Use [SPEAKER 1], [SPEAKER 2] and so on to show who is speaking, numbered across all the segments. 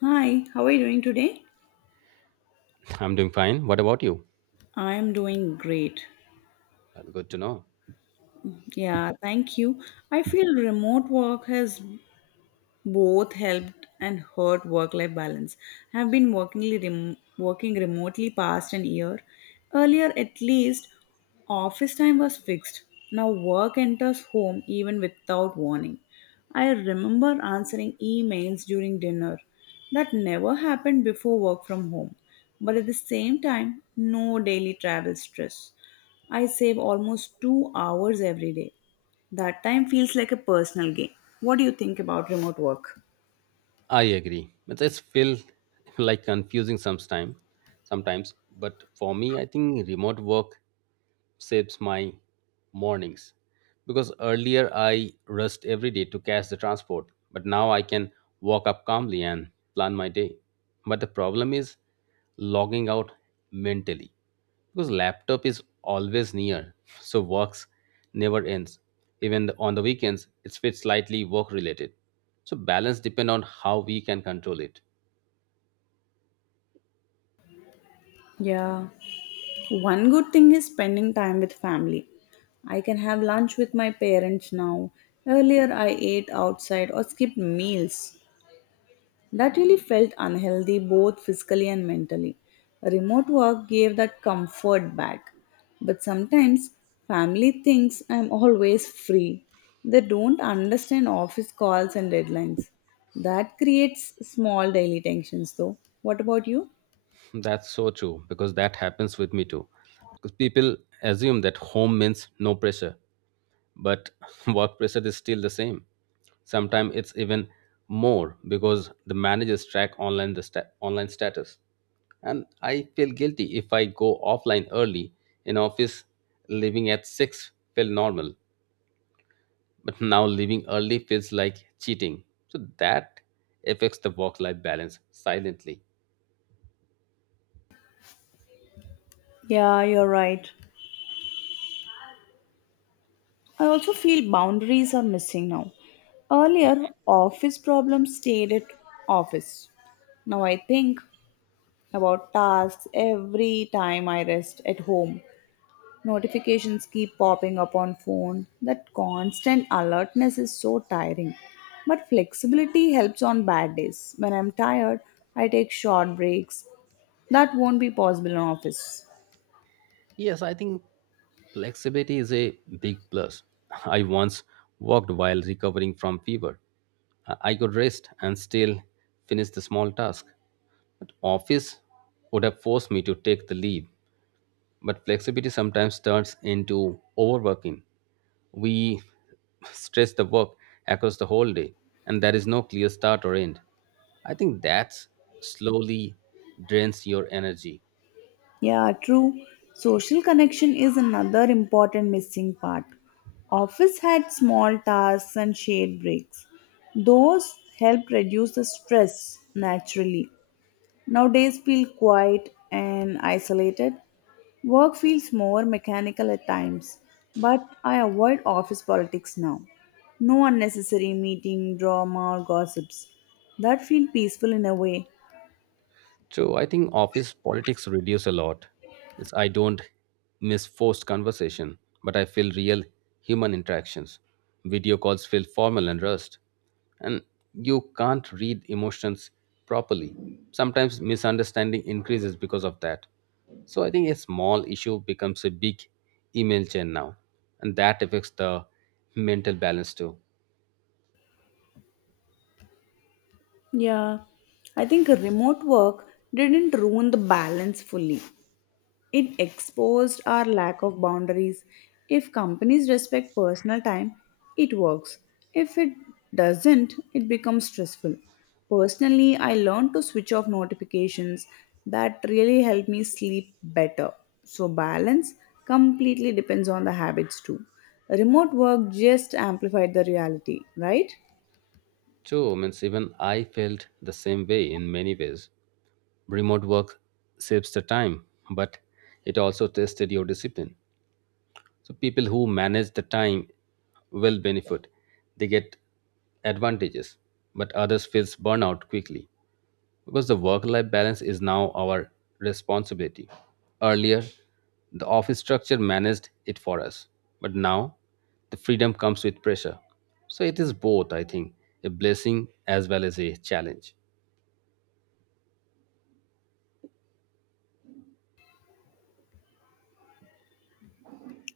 [SPEAKER 1] Hi, how are you doing today?
[SPEAKER 2] I'm doing fine. What about you?
[SPEAKER 1] I am doing great.
[SPEAKER 2] Well, good to know.
[SPEAKER 1] Yeah, thank you. I feel remote work has both helped and hurt work life balance. I have been working remotely past an year. Earlier, at least, office time was fixed. Now, work enters home even without warning. I remember answering emails during dinner. That never happened before work from home. But at the same time, no daily travel stress. I save almost 2 hours every day. That time feels like a personal gain. What do you think about remote work?
[SPEAKER 2] I agree. It just feel like confusing sometimes. But for me, I think remote work shapes my mornings because earlier I rushed every day to catch the transport, but now I can walk up calmly and plan my day. But the problem is logging out mentally because laptop is always near, so works never ends. Even on the weekends, it's fit slightly work related. So balance depend on how we can control it.
[SPEAKER 1] Yeah. One good thing is spending time with family. I can have lunch with my parents now. Earlier, I ate outside or skipped meals. That really felt unhealthy both physically and mentally. Remote work gave that comfort back. But sometimes family thinks I'm always free. They don't understand office calls and deadlines. That creates small daily tensions though. What about you?
[SPEAKER 2] That's so true because that happens with me too. Because people assume that home means no pressure, but work pressure is still the same. Sometimes it's even more because the managers track online the online status. And I feel guilty if I go offline early in office. Leaving at six felt normal, but now leaving early feels like cheating. So that affects the work life balance silently.
[SPEAKER 1] Yeah, you're right. I also feel boundaries are missing now. Earlier, office problems stayed at office. Now I think about tasks every time I rest at home. Notifications keep popping up on phone. That constant alertness is so tiring. But flexibility helps on bad days. When I'm tired, I take short breaks. That won't be possible in office.
[SPEAKER 2] Yes, I think flexibility is a big plus. I once walked while recovering from fever. I could rest and still finish the small task. But office would have forced me to take the leave. But flexibility sometimes turns into overworking. We stress the work across the whole day, and there is no clear start or end. I think that slowly drains your energy.
[SPEAKER 1] Yeah, true. Social connection is another important missing part. Office had small tasks and shade breaks. Those help reduce the stress naturally. Nowadays feel quiet and isolated. Work feels more mechanical at times, but I avoid office politics now. No unnecessary meeting, drama, or gossips. That feel peaceful in a way.
[SPEAKER 2] So I think office politics reduce a lot. It's, I don't miss forced conversation, but I feel real human interactions. Video calls feel formal and rushed, and you can't read emotions properly. Sometimes misunderstanding increases because of that. So I think a small issue becomes a big email chain now, and that affects the mental balance too.
[SPEAKER 1] Yeah, I think remote work didn't ruin the balance fully. It exposed our lack of boundaries. If companies respect personal time, it works. If it doesn't, it becomes stressful. Personally, I learned to switch off notifications. That really helped me sleep better. So, balance completely depends on the habits too. Remote work just amplified the reality, right?
[SPEAKER 2] So means even I felt the same way in many ways. Remote work saves the time, but it also tested your discipline. So people who manage the time will benefit, they get advantages, but others feels burnout quickly because the work life balance is now our responsibility. Earlier the office structure managed it for us, but now the freedom comes with pressure. So it is both, I think, a blessing as well as a challenge.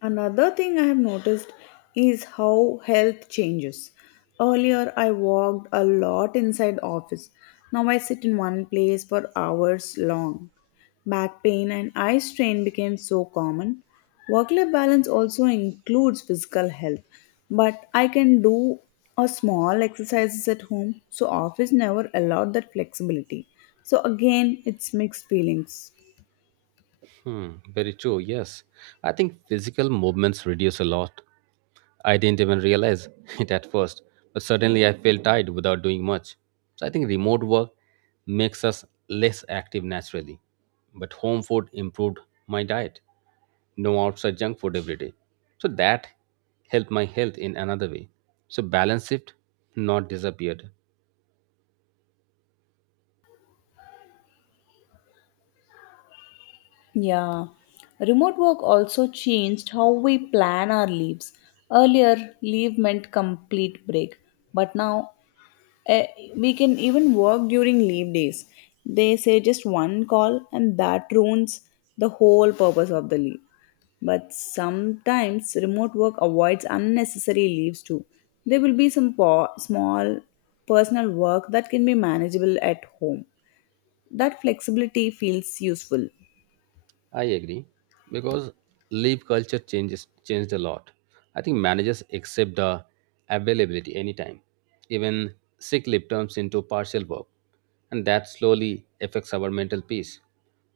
[SPEAKER 1] Another thing I have noticed is how health changes. Earlier, I walked a lot inside office. Now I sit in one place for hours long. Back pain and eye strain became so common. Work-life balance also includes physical health, but I can do a small exercises at home, so office never allowed that flexibility. So again, it's mixed feelings.
[SPEAKER 2] Hmm, very true. Yes, I think physical movements reduce a lot. I didn't even realize it at first, but suddenly I felt tired without doing much. So I think remote work makes us less active naturally, but home food improved my diet. No outside junk food every day. So that helped my health in another way. So balance shift, not disappeared.
[SPEAKER 1] Yeah. Remote work also changed how we plan our leaves. Earlier, leave meant complete break, but now eh, we can even work during leave days. They say just one call, and that ruins the whole purpose of the leave. But sometimes remote work avoids unnecessary leaves too. There will be some small personal work that can be manageable at home. That flexibility feels useful.
[SPEAKER 2] I agree because leave culture changes changed a lot. I think managers accept the availability anytime. Even sick leave turns into partial work, and that slowly affects our mental peace.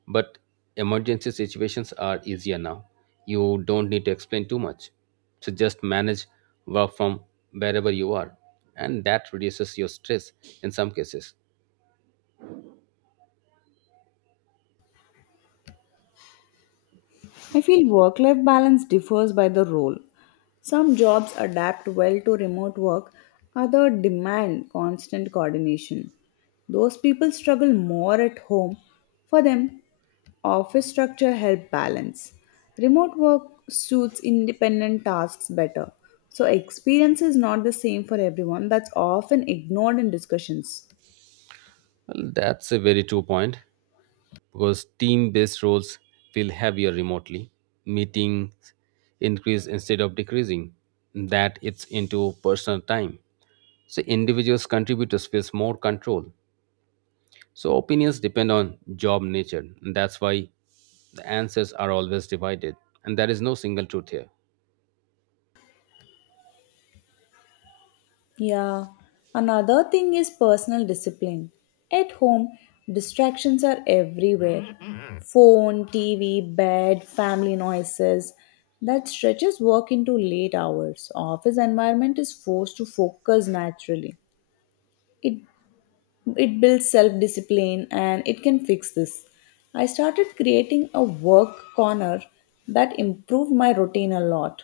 [SPEAKER 2] But emergency situations are easier now. You don't need to explain too much. So just manage work from wherever you are, and that reduces your stress in some cases.
[SPEAKER 1] I feel work life balance differs by the role. Some jobs adapt well to remote work, others demand constant coordination. Those people struggle more at home. For them, office structure helps balance. Remote work suits independent tasks better. So, experience is not the same for everyone, that's often ignored in discussions.
[SPEAKER 2] Well, that's a very true point. Because team based roles feel heavier remotely. Meetings increase instead of decreasing. That it's into personal time. So individuals contributors feels more control. So opinions depend on job nature. And that's why the answers are always divided. And there is no single truth here.
[SPEAKER 1] Yeah, another thing is personal discipline. At home, distractions are everywhere phone, TV, bed, family noises. That stretches work into late hours. Office environment is forced to focus naturally. It, it builds self discipline and it can fix this. I started creating a work corner that improved my routine a lot.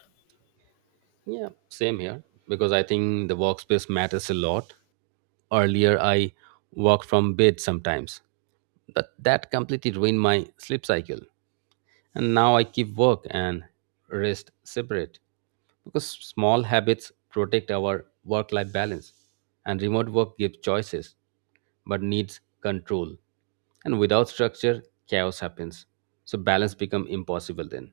[SPEAKER 2] Yeah, same here. Because I think the workspace matters a lot. Earlier I worked from bed sometimes. But that completely ruined my sleep cycle. And now I keep work and rest separate, because small habits protect our work life balance, and remote work gives choices but needs control, and without structure chaos happens, so balance become impossible then.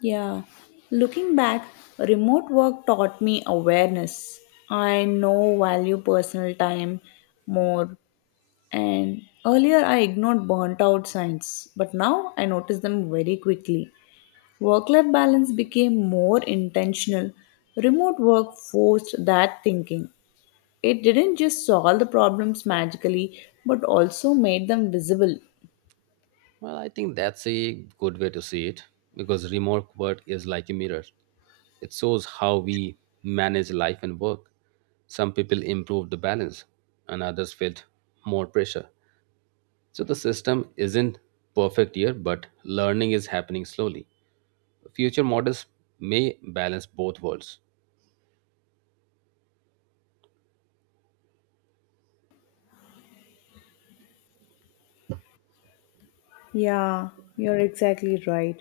[SPEAKER 1] Yeah, looking back, remote work taught me awareness. I now value personal time more. And earlier, I ignored burnt out signs, but now I notice them very quickly. Work life balance became more intentional. Remote work forced that thinking. It didn't just solve the problems magically, but also made them visible.
[SPEAKER 2] Well, I think that's a good way to see it, because remote work is like a mirror. It shows how we manage life and work. Some people improved the balance, and others felt more pressure. So the system isn't perfect here, but learning is happening slowly. Future models may balance both worlds.
[SPEAKER 1] Yeah, you're exactly right.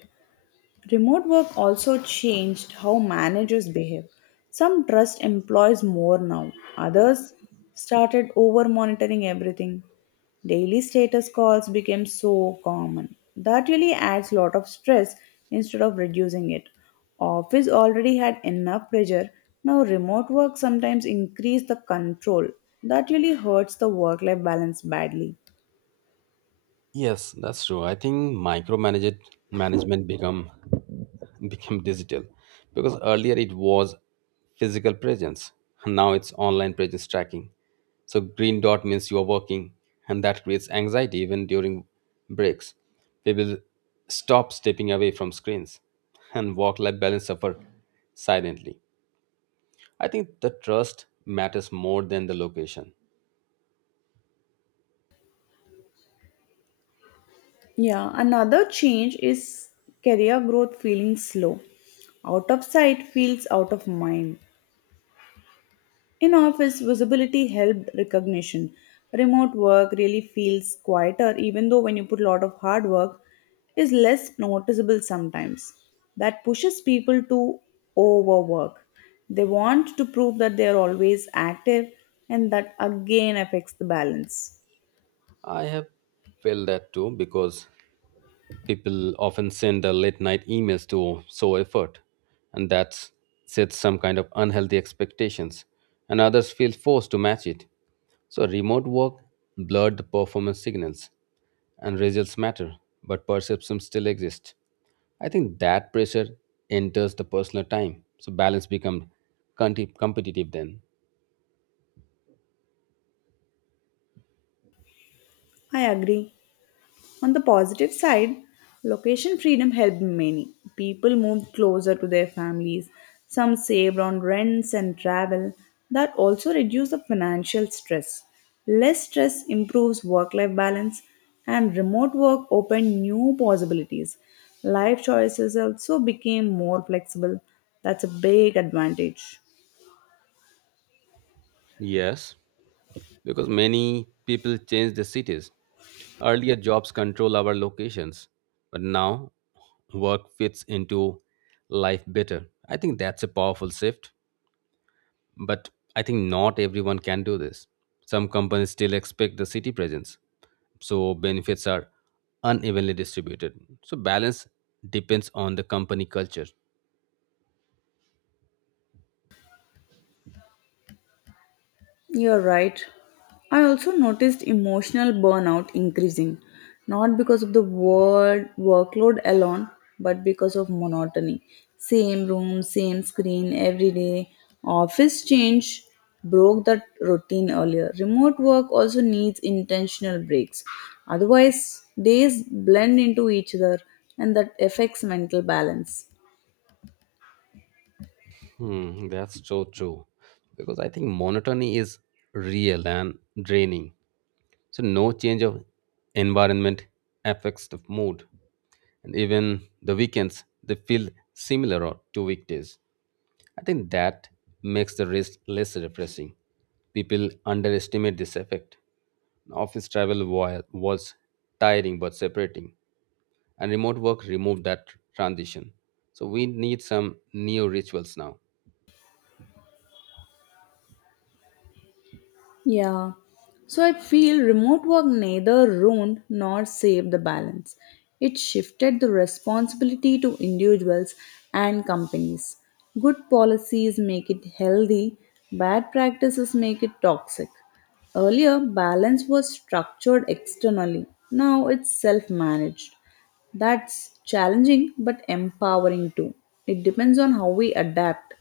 [SPEAKER 1] Remote work also changed how managers behave. Some trust employees more now, others started over monitoring everything. Daily status calls became so common. That really adds a lot of stress instead of reducing it. Office already had enough pressure. Now remote work sometimes increase the control. That really hurts the work life balance badly.
[SPEAKER 2] Yes, that's true. I think micromanaged management become digital, because earlier it was physical presence. Now it's online presence tracking. So green dot means you are working, and that creates anxiety even during breaks. People stop stepping away from screens, and work-life balance suffer silently. I think the trust matters more than the location.
[SPEAKER 1] Yeah, another change is career growth feeling slow. Out of sight feels out of mind. In office, visibility helped recognition. Remote work really feels quieter, even though when you put a lot of hard work, is less noticeable sometimes. That pushes people to overwork. They want to prove that they are always active, and that again affects the balance.
[SPEAKER 2] I have felt that too, because people often send their late night emails to show effort, and that sets some kind of unhealthy expectations, and others feel forced to match it. So, remote work blurred the performance signals, and results matter, but perception still exists. I think that pressure enters the personal time, so balance becomes competitive then.
[SPEAKER 1] I agree. On the positive side, location freedom helped many. People moved closer to their families. Some saved on rents and travel. That also reduced the financial stress. Less stress improves work life balance, and remote work opened new possibilities. Life choices also became more flexible. That's a big advantage.
[SPEAKER 2] Yes. Because many people change the cities. Earlier, jobs control our locations, but now work fits into life better. I think that's a powerful shift, but I think not everyone can do this. Some companies still expect the city presence, so benefits are unevenly distributed. So, balance depends on the company culture.
[SPEAKER 1] You're right. I also noticed emotional burnout increasing, not because of the word workload alone, but because of monotony. Same room, same screen every day. Office change broke that routine earlier. Remote work also needs intentional breaks. Otherwise, days blend into each other and that affects mental balance.
[SPEAKER 2] Hmm, that's so true. Because I think monotony is real and draining. So no change of environment affects the mood, and even the weekends they feel similar or to weekdays. I think that makes the rest less refreshing. People underestimate this effect. Office travel was tiring but separating, and remote work removed that transition. So we need some new rituals now.
[SPEAKER 1] Yeah. So I feel remote work neither ruined nor saved the balance. It shifted the responsibility to individuals and companies. Good policies make it healthy, bad practices make it toxic. Earlier, balance was structured externally, now it's self managed. That's challenging but empowering too. It depends on how we adapt.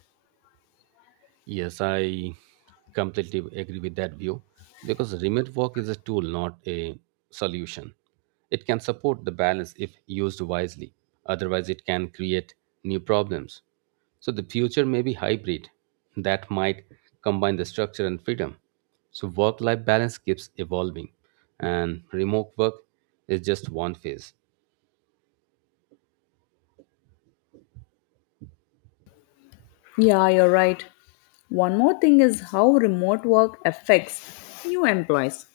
[SPEAKER 2] Yes, I completely agree with that view, because remote work is a tool, not a solution. It can support the balance if used wisely, otherwise, it can create new problems. So, the future may be hybrid that might combine the structure and freedom. So, work life balance keeps evolving, and remote work is just one phase.
[SPEAKER 1] Yeah, you're right. One more thing is how remote work affects new employees.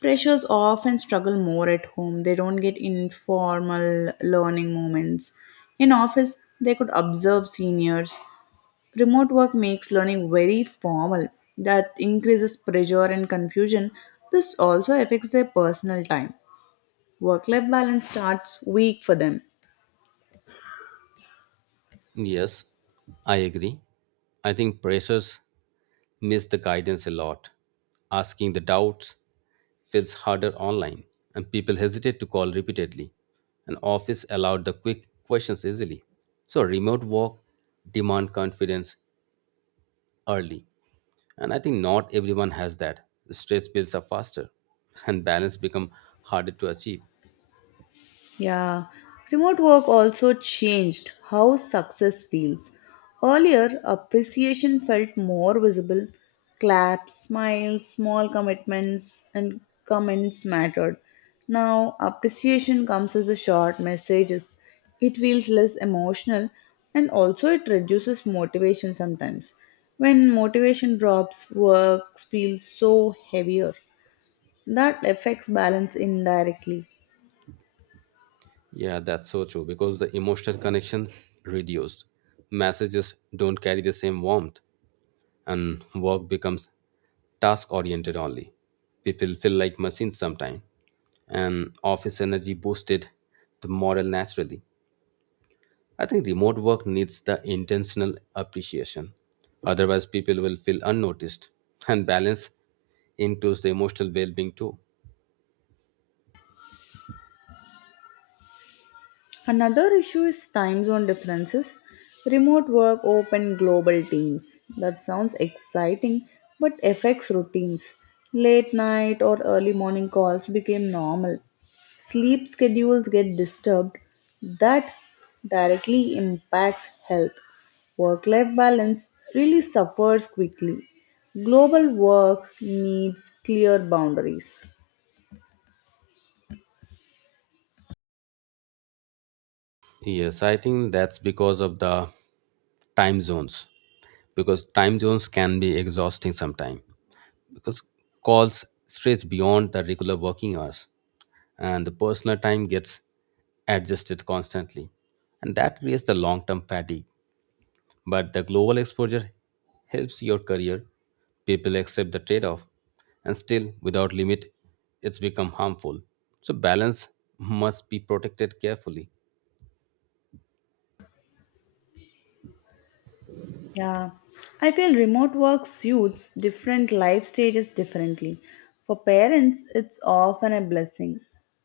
[SPEAKER 1] Freshers often struggle more at home. They don't get informal learning moments. In office, they could observe seniors. Remote work makes learning very formal. That increases pressure and confusion. This also affects their personal time. Work life balance starts weak for them.
[SPEAKER 2] Yes, I agree. I think pressers miss the guidance a lot. Asking the doubts feels harder online, and people hesitate to call repeatedly. An office allowed the quick questions easily. So remote work demand confidence early. And I think not everyone has that. Stress builds up faster and balance become harder to achieve.
[SPEAKER 1] Yeah, remote work also changed how success feels. Earlier, appreciation felt more visible. Claps, smiles, small commitments, and comments mattered. Now, appreciation comes as a short messages. It feels less emotional and also it reduces motivation sometimes. When motivation drops, work feels so heavier. That affects balance indirectly.
[SPEAKER 2] Yeah, that's so true because the emotional connection reduced. Messages don't carry the same warmth and work becomes task oriented only. People feel like machines sometimes and office energy boosted the morale naturally. I think remote work needs the intentional appreciation. Otherwise people will feel unnoticed and balance includes the emotional well-being too.
[SPEAKER 1] Another issue is time zone differences. Remote work, open global teams. That sounds exciting but affects routines. Late night or early morning calls became normal. Sleep schedules get disturbed. That directly impacts health. Work life balance really suffers quickly. Global work needs clear boundaries.
[SPEAKER 2] Yes, I think that's because of the time zones. Because time zones can be exhausting sometimes, because calls stretch beyond the regular working hours, and the personal time gets adjusted constantly, and that creates the long-term fatigue. But the global exposure helps your career, people accept the trade-off, and still without limit it's become harmful. So balance must be protected carefully.
[SPEAKER 1] Yeah, I feel remote work suits different life stages differently. For parents, it's often a blessing.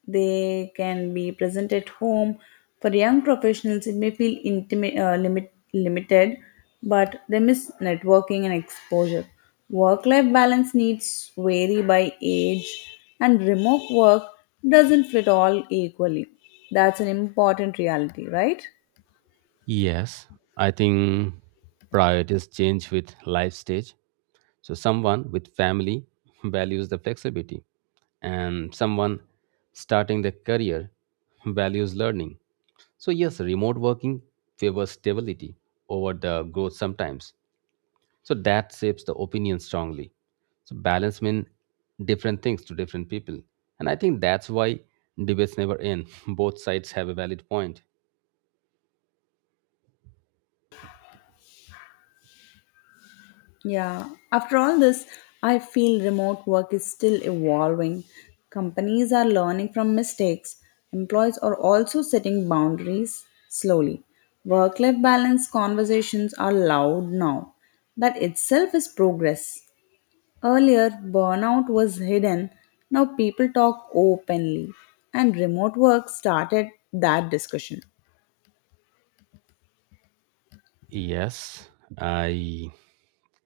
[SPEAKER 1] They can be present at home. For young professionals, it may feel limited, but they miss networking and exposure. Work life balance needs vary by age, and remote work doesn't fit all equally. That's an important reality, right?
[SPEAKER 2] Yes, I think priorities change with life stage. So someone with family values the flexibility, and someone starting their career values learning. So yes, remote working favors stability over the growth sometimes. So that shapes the opinion strongly. So balance means different things to different people. And I think that's why debates never end. Both sides have a valid point.
[SPEAKER 1] Yeah, after all this, I feel remote work is still evolving. Companies are learning from mistakes. Employees are also setting boundaries slowly. Work life balance conversations are loud now. That itself is progress. Earlier, burnout was hidden. Now people talk openly, and remote work started that discussion.
[SPEAKER 2] Yes, I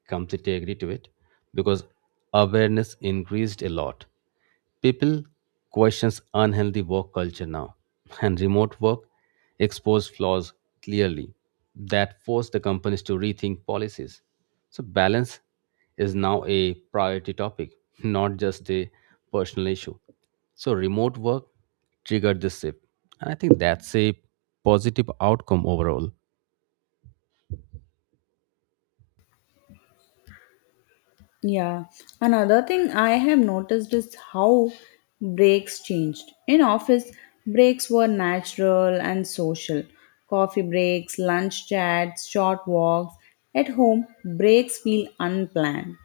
[SPEAKER 2] completely agree to it because awareness increased a lot. People questions unhealthy work culture now, and remote work exposed flaws clearly, that forced the companies to rethink policies. So balance is now a priority topic, not just a personal issue. So remote work triggered this shift, and I think that's a positive outcome overall.
[SPEAKER 1] Yeah. Another thing I have noticed is how breaks changed. In office, breaks were natural and social. Coffee breaks, lunch chats, short walks. At home, breaks feel unplanned.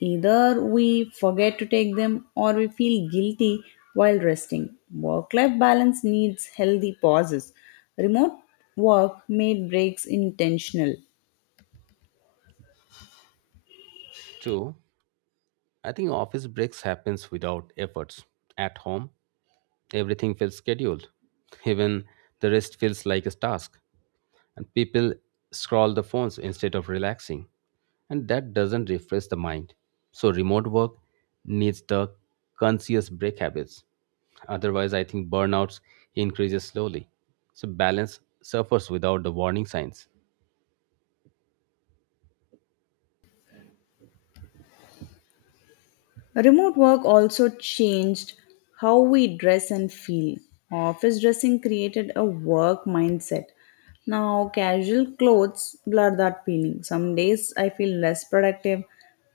[SPEAKER 1] Either we forget to take them or we feel guilty while resting. Work life balance needs healthy pauses. Remote work made breaks intentional.
[SPEAKER 2] True, I think office breaks happens without efforts. At home, everything feels scheduled. Even the rest feels like a task. And people scroll the phones instead of relaxing. And that doesn't refresh the mind. So remote work needs the conscious break habits. Otherwise, I think burnouts increases slowly. So balance suffers without the warning signs.
[SPEAKER 1] Remote work also changed how we dress and feel. Office dressing created a work mindset. Now, casual clothes blur that feeling. Some days I feel less productive,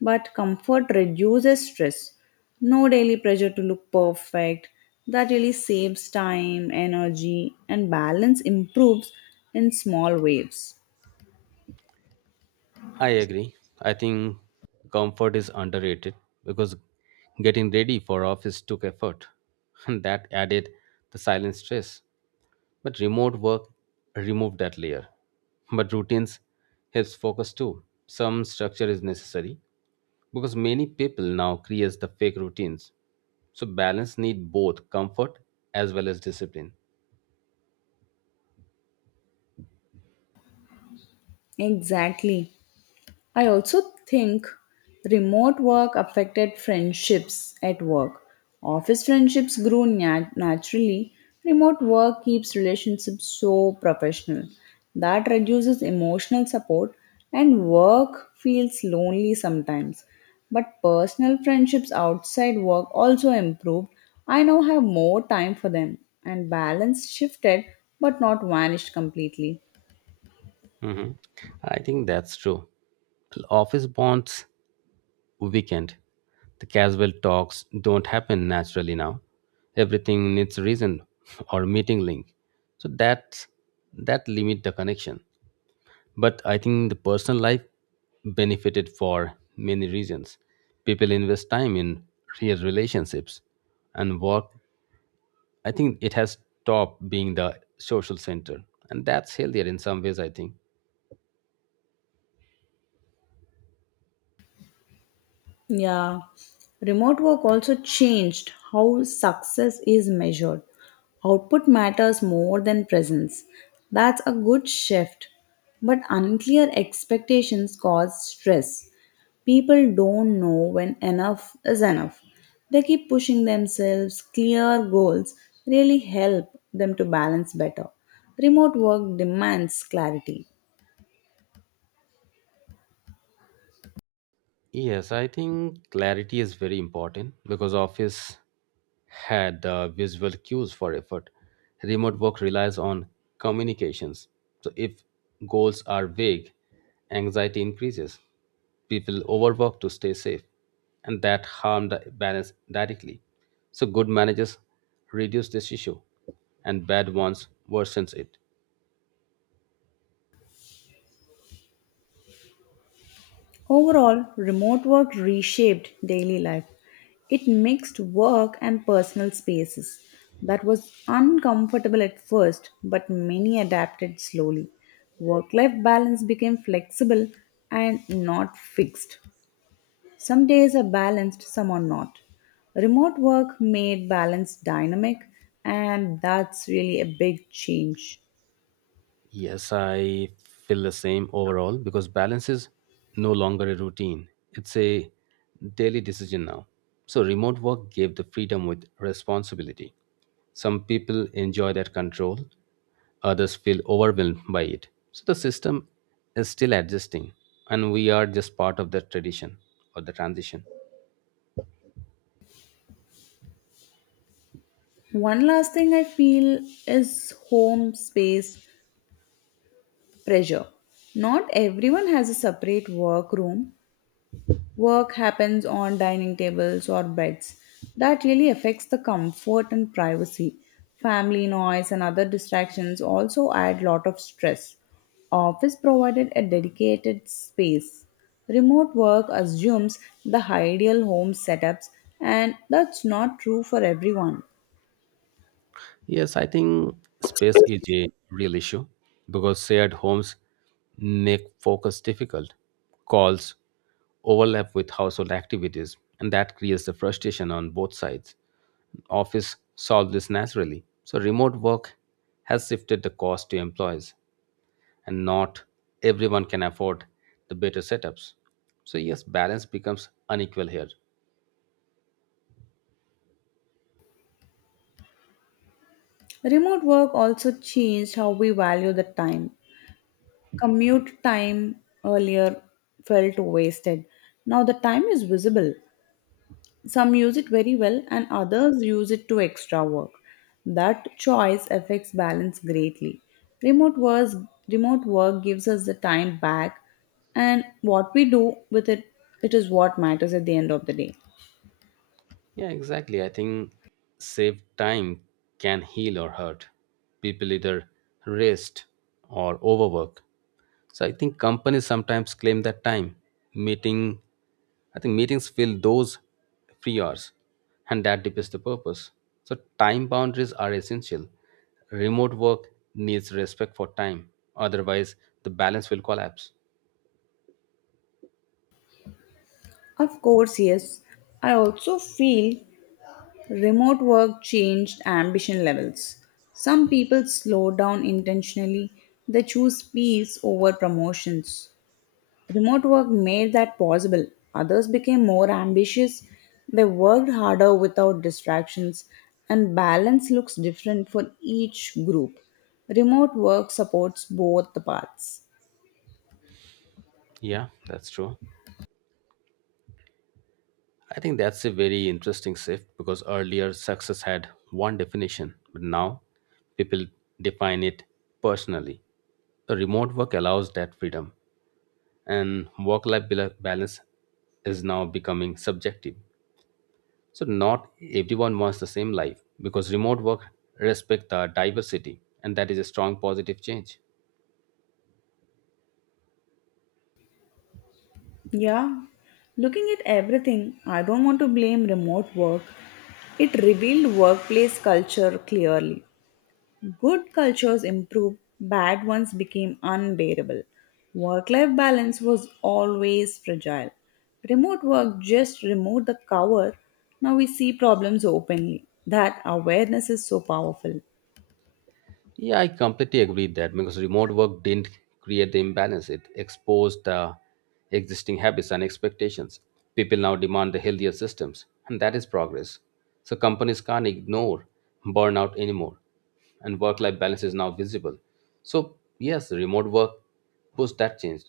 [SPEAKER 1] but comfort reduces stress. No daily pressure to look perfect. That really saves time, energy, and balance improves in small ways.
[SPEAKER 2] I agree. I think comfort is underrated because getting ready for office took effort. And that added the silent stress. But remote work removed that layer. But routines helps focus too. Some structure is necessary because many people now create the fake routines. So balance need both comfort as well as discipline.
[SPEAKER 1] Exactly. I also think remote work affected friendships at work. Office friendships grew naturally. Remote work keeps relationships so professional. That reduces emotional support, and work feels lonely sometimes. But personal friendships outside work also improved. I now have more time for them, and balance shifted but not vanished completely.
[SPEAKER 2] Mhm. I think that's true. Office bonds weekend. The casual talks don't happen naturally now. Everything needs reason or meeting link. So that limit the connection. But I think the personal life benefited for many reasons. People invest time in real relationships and work. I think it has stopped being the social center. And that's healthier in some ways, I think.
[SPEAKER 1] Yeah. Remote work also changed how success is measured. Output matters more than presence. That's a good shift. But unclear expectations cause stress. People don't know when enough is enough. They keep pushing themselves. Clear goals really help them to balance better. Remote work demands clarity.
[SPEAKER 2] Yes, I think clarity is very important because office had visual cues for effort. Remote work relies on communications. So if goals are vague, anxiety increases. People overwork to stay safe, and that harm the balance directly. So good managers reduce this issue, and bad ones worsens it.
[SPEAKER 1] Overall, remote work reshaped daily life. It mixed work and personal spaces. That was uncomfortable at first, but many adapted slowly. Work life balance became flexible and not fixed. Some days are balanced, some are not. Remote work made balance dynamic, and that's really a big change.
[SPEAKER 2] Yes, I feel the same overall because balance is no longer a routine. It's a daily decision now. So, remote work gave the freedom with responsibility. Some people enjoy that control, others feel overwhelmed by it. So, the system is still adjusting, and we are just part of that tradition or the transition.
[SPEAKER 1] One last thing I feel is home space pressure. Not everyone has a separate workroom. Work happens on dining tables or beds. That really affects the comfort and privacy. Family noise and other distractions also add lot of stress. Office provided a dedicated space. Remote work assumes the ideal home setups, and that's not true for everyone.
[SPEAKER 2] Yes, I think space is a real issue because shared homes make focus difficult. Calls overlap with household activities, and that creates the frustration on both sides. Office solved this naturally. So, remote work has shifted the cost to employees, and not everyone can afford the better setups. So, yes, balance becomes unequal here.
[SPEAKER 1] Remote work also changed how we value the time. Commute time earlier felt wasted. Now the time is visible. Some use it very well, and others use it to extra work. That choice affects balance greatly. Remote work, remote work gives us the time back, and what we do with it, it is what matters at the end of the day.
[SPEAKER 2] Yeah, exactly. I think save time can heal or hurt. People either rest or overwork. So I think companies sometimes claim that time. Meeting, I think meetings fill those free hours, and that defeats the purpose. So time boundaries are essential. Remote work needs respect for time, otherwise the balance will collapse.
[SPEAKER 1] Of course, yes. I also feel remote work changed ambition levels. Some people slow down intentionally, they choose peace over promotions. Remote work made that possible. Others became more ambitious, they worked harder without distractions, and balance looks different for each group. Remote work supports both the paths.
[SPEAKER 2] Yeah, that's true. I think that's a very interesting shift because earlier success had one definition, but now people define it personally. The remote work allows that freedom, and work life balance is now becoming subjective. So, not everyone wants the same life because remote work respects the diversity, and that is a strong positive change.
[SPEAKER 1] Yeah, looking at everything, I don't want to blame remote work. It revealed workplace culture clearly. Good cultures improved, bad ones became unbearable. Work life balance was always fragile. Remote work just removed the cover. Now we see problems openly. That awareness is so powerful.
[SPEAKER 2] Yeah, I completely agree that because remote work didn't create the imbalance, it exposed existing habits and expectations. People now demand the healthier systems, and that is progress. So companies can't ignore burnout anymore, and work-life balance is now visible. So yes, remote work pushed that change.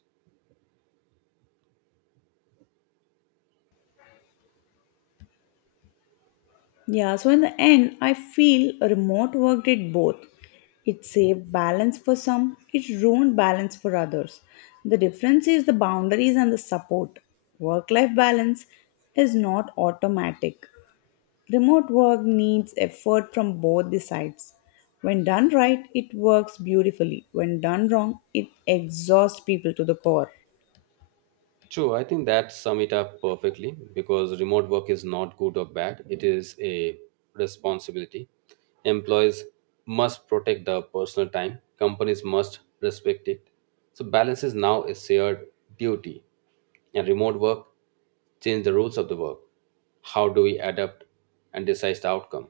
[SPEAKER 1] Yeah, so in the end, I feel remote work did both. It saved balance for some, it ruined balance for others. The difference is the boundaries and the support. Work life balance is not automatic, remote work needs effort from both the sides. When done right, it works beautifully. When done wrong, it exhausts people to the core.
[SPEAKER 2] True, I think that sum it up perfectly because remote work is not good or bad. It is a responsibility. Employees must protect their personal time. Companies must respect it. So balance is now a shared duty. And remote work change the rules of the work. How do we adapt and decide the outcome?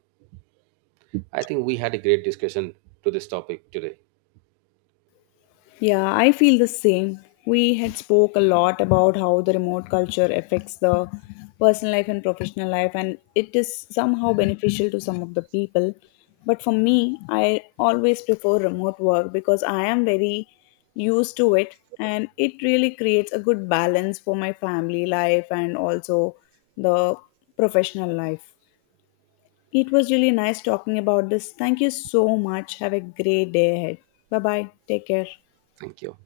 [SPEAKER 2] I think we had a great discussion to this topic today.
[SPEAKER 1] Yeah, I feel the same. We had spoke a lot about how the remote culture affects the personal life and professional life and it is somehow beneficial to some of the people. But for me, I always prefer remote work because I am very used to it and it really creates a good balance for my family life and also the professional life. It was really nice talking about this. Thank you so much. Have a great day ahead. Bye bye. Take care.
[SPEAKER 2] Thank you.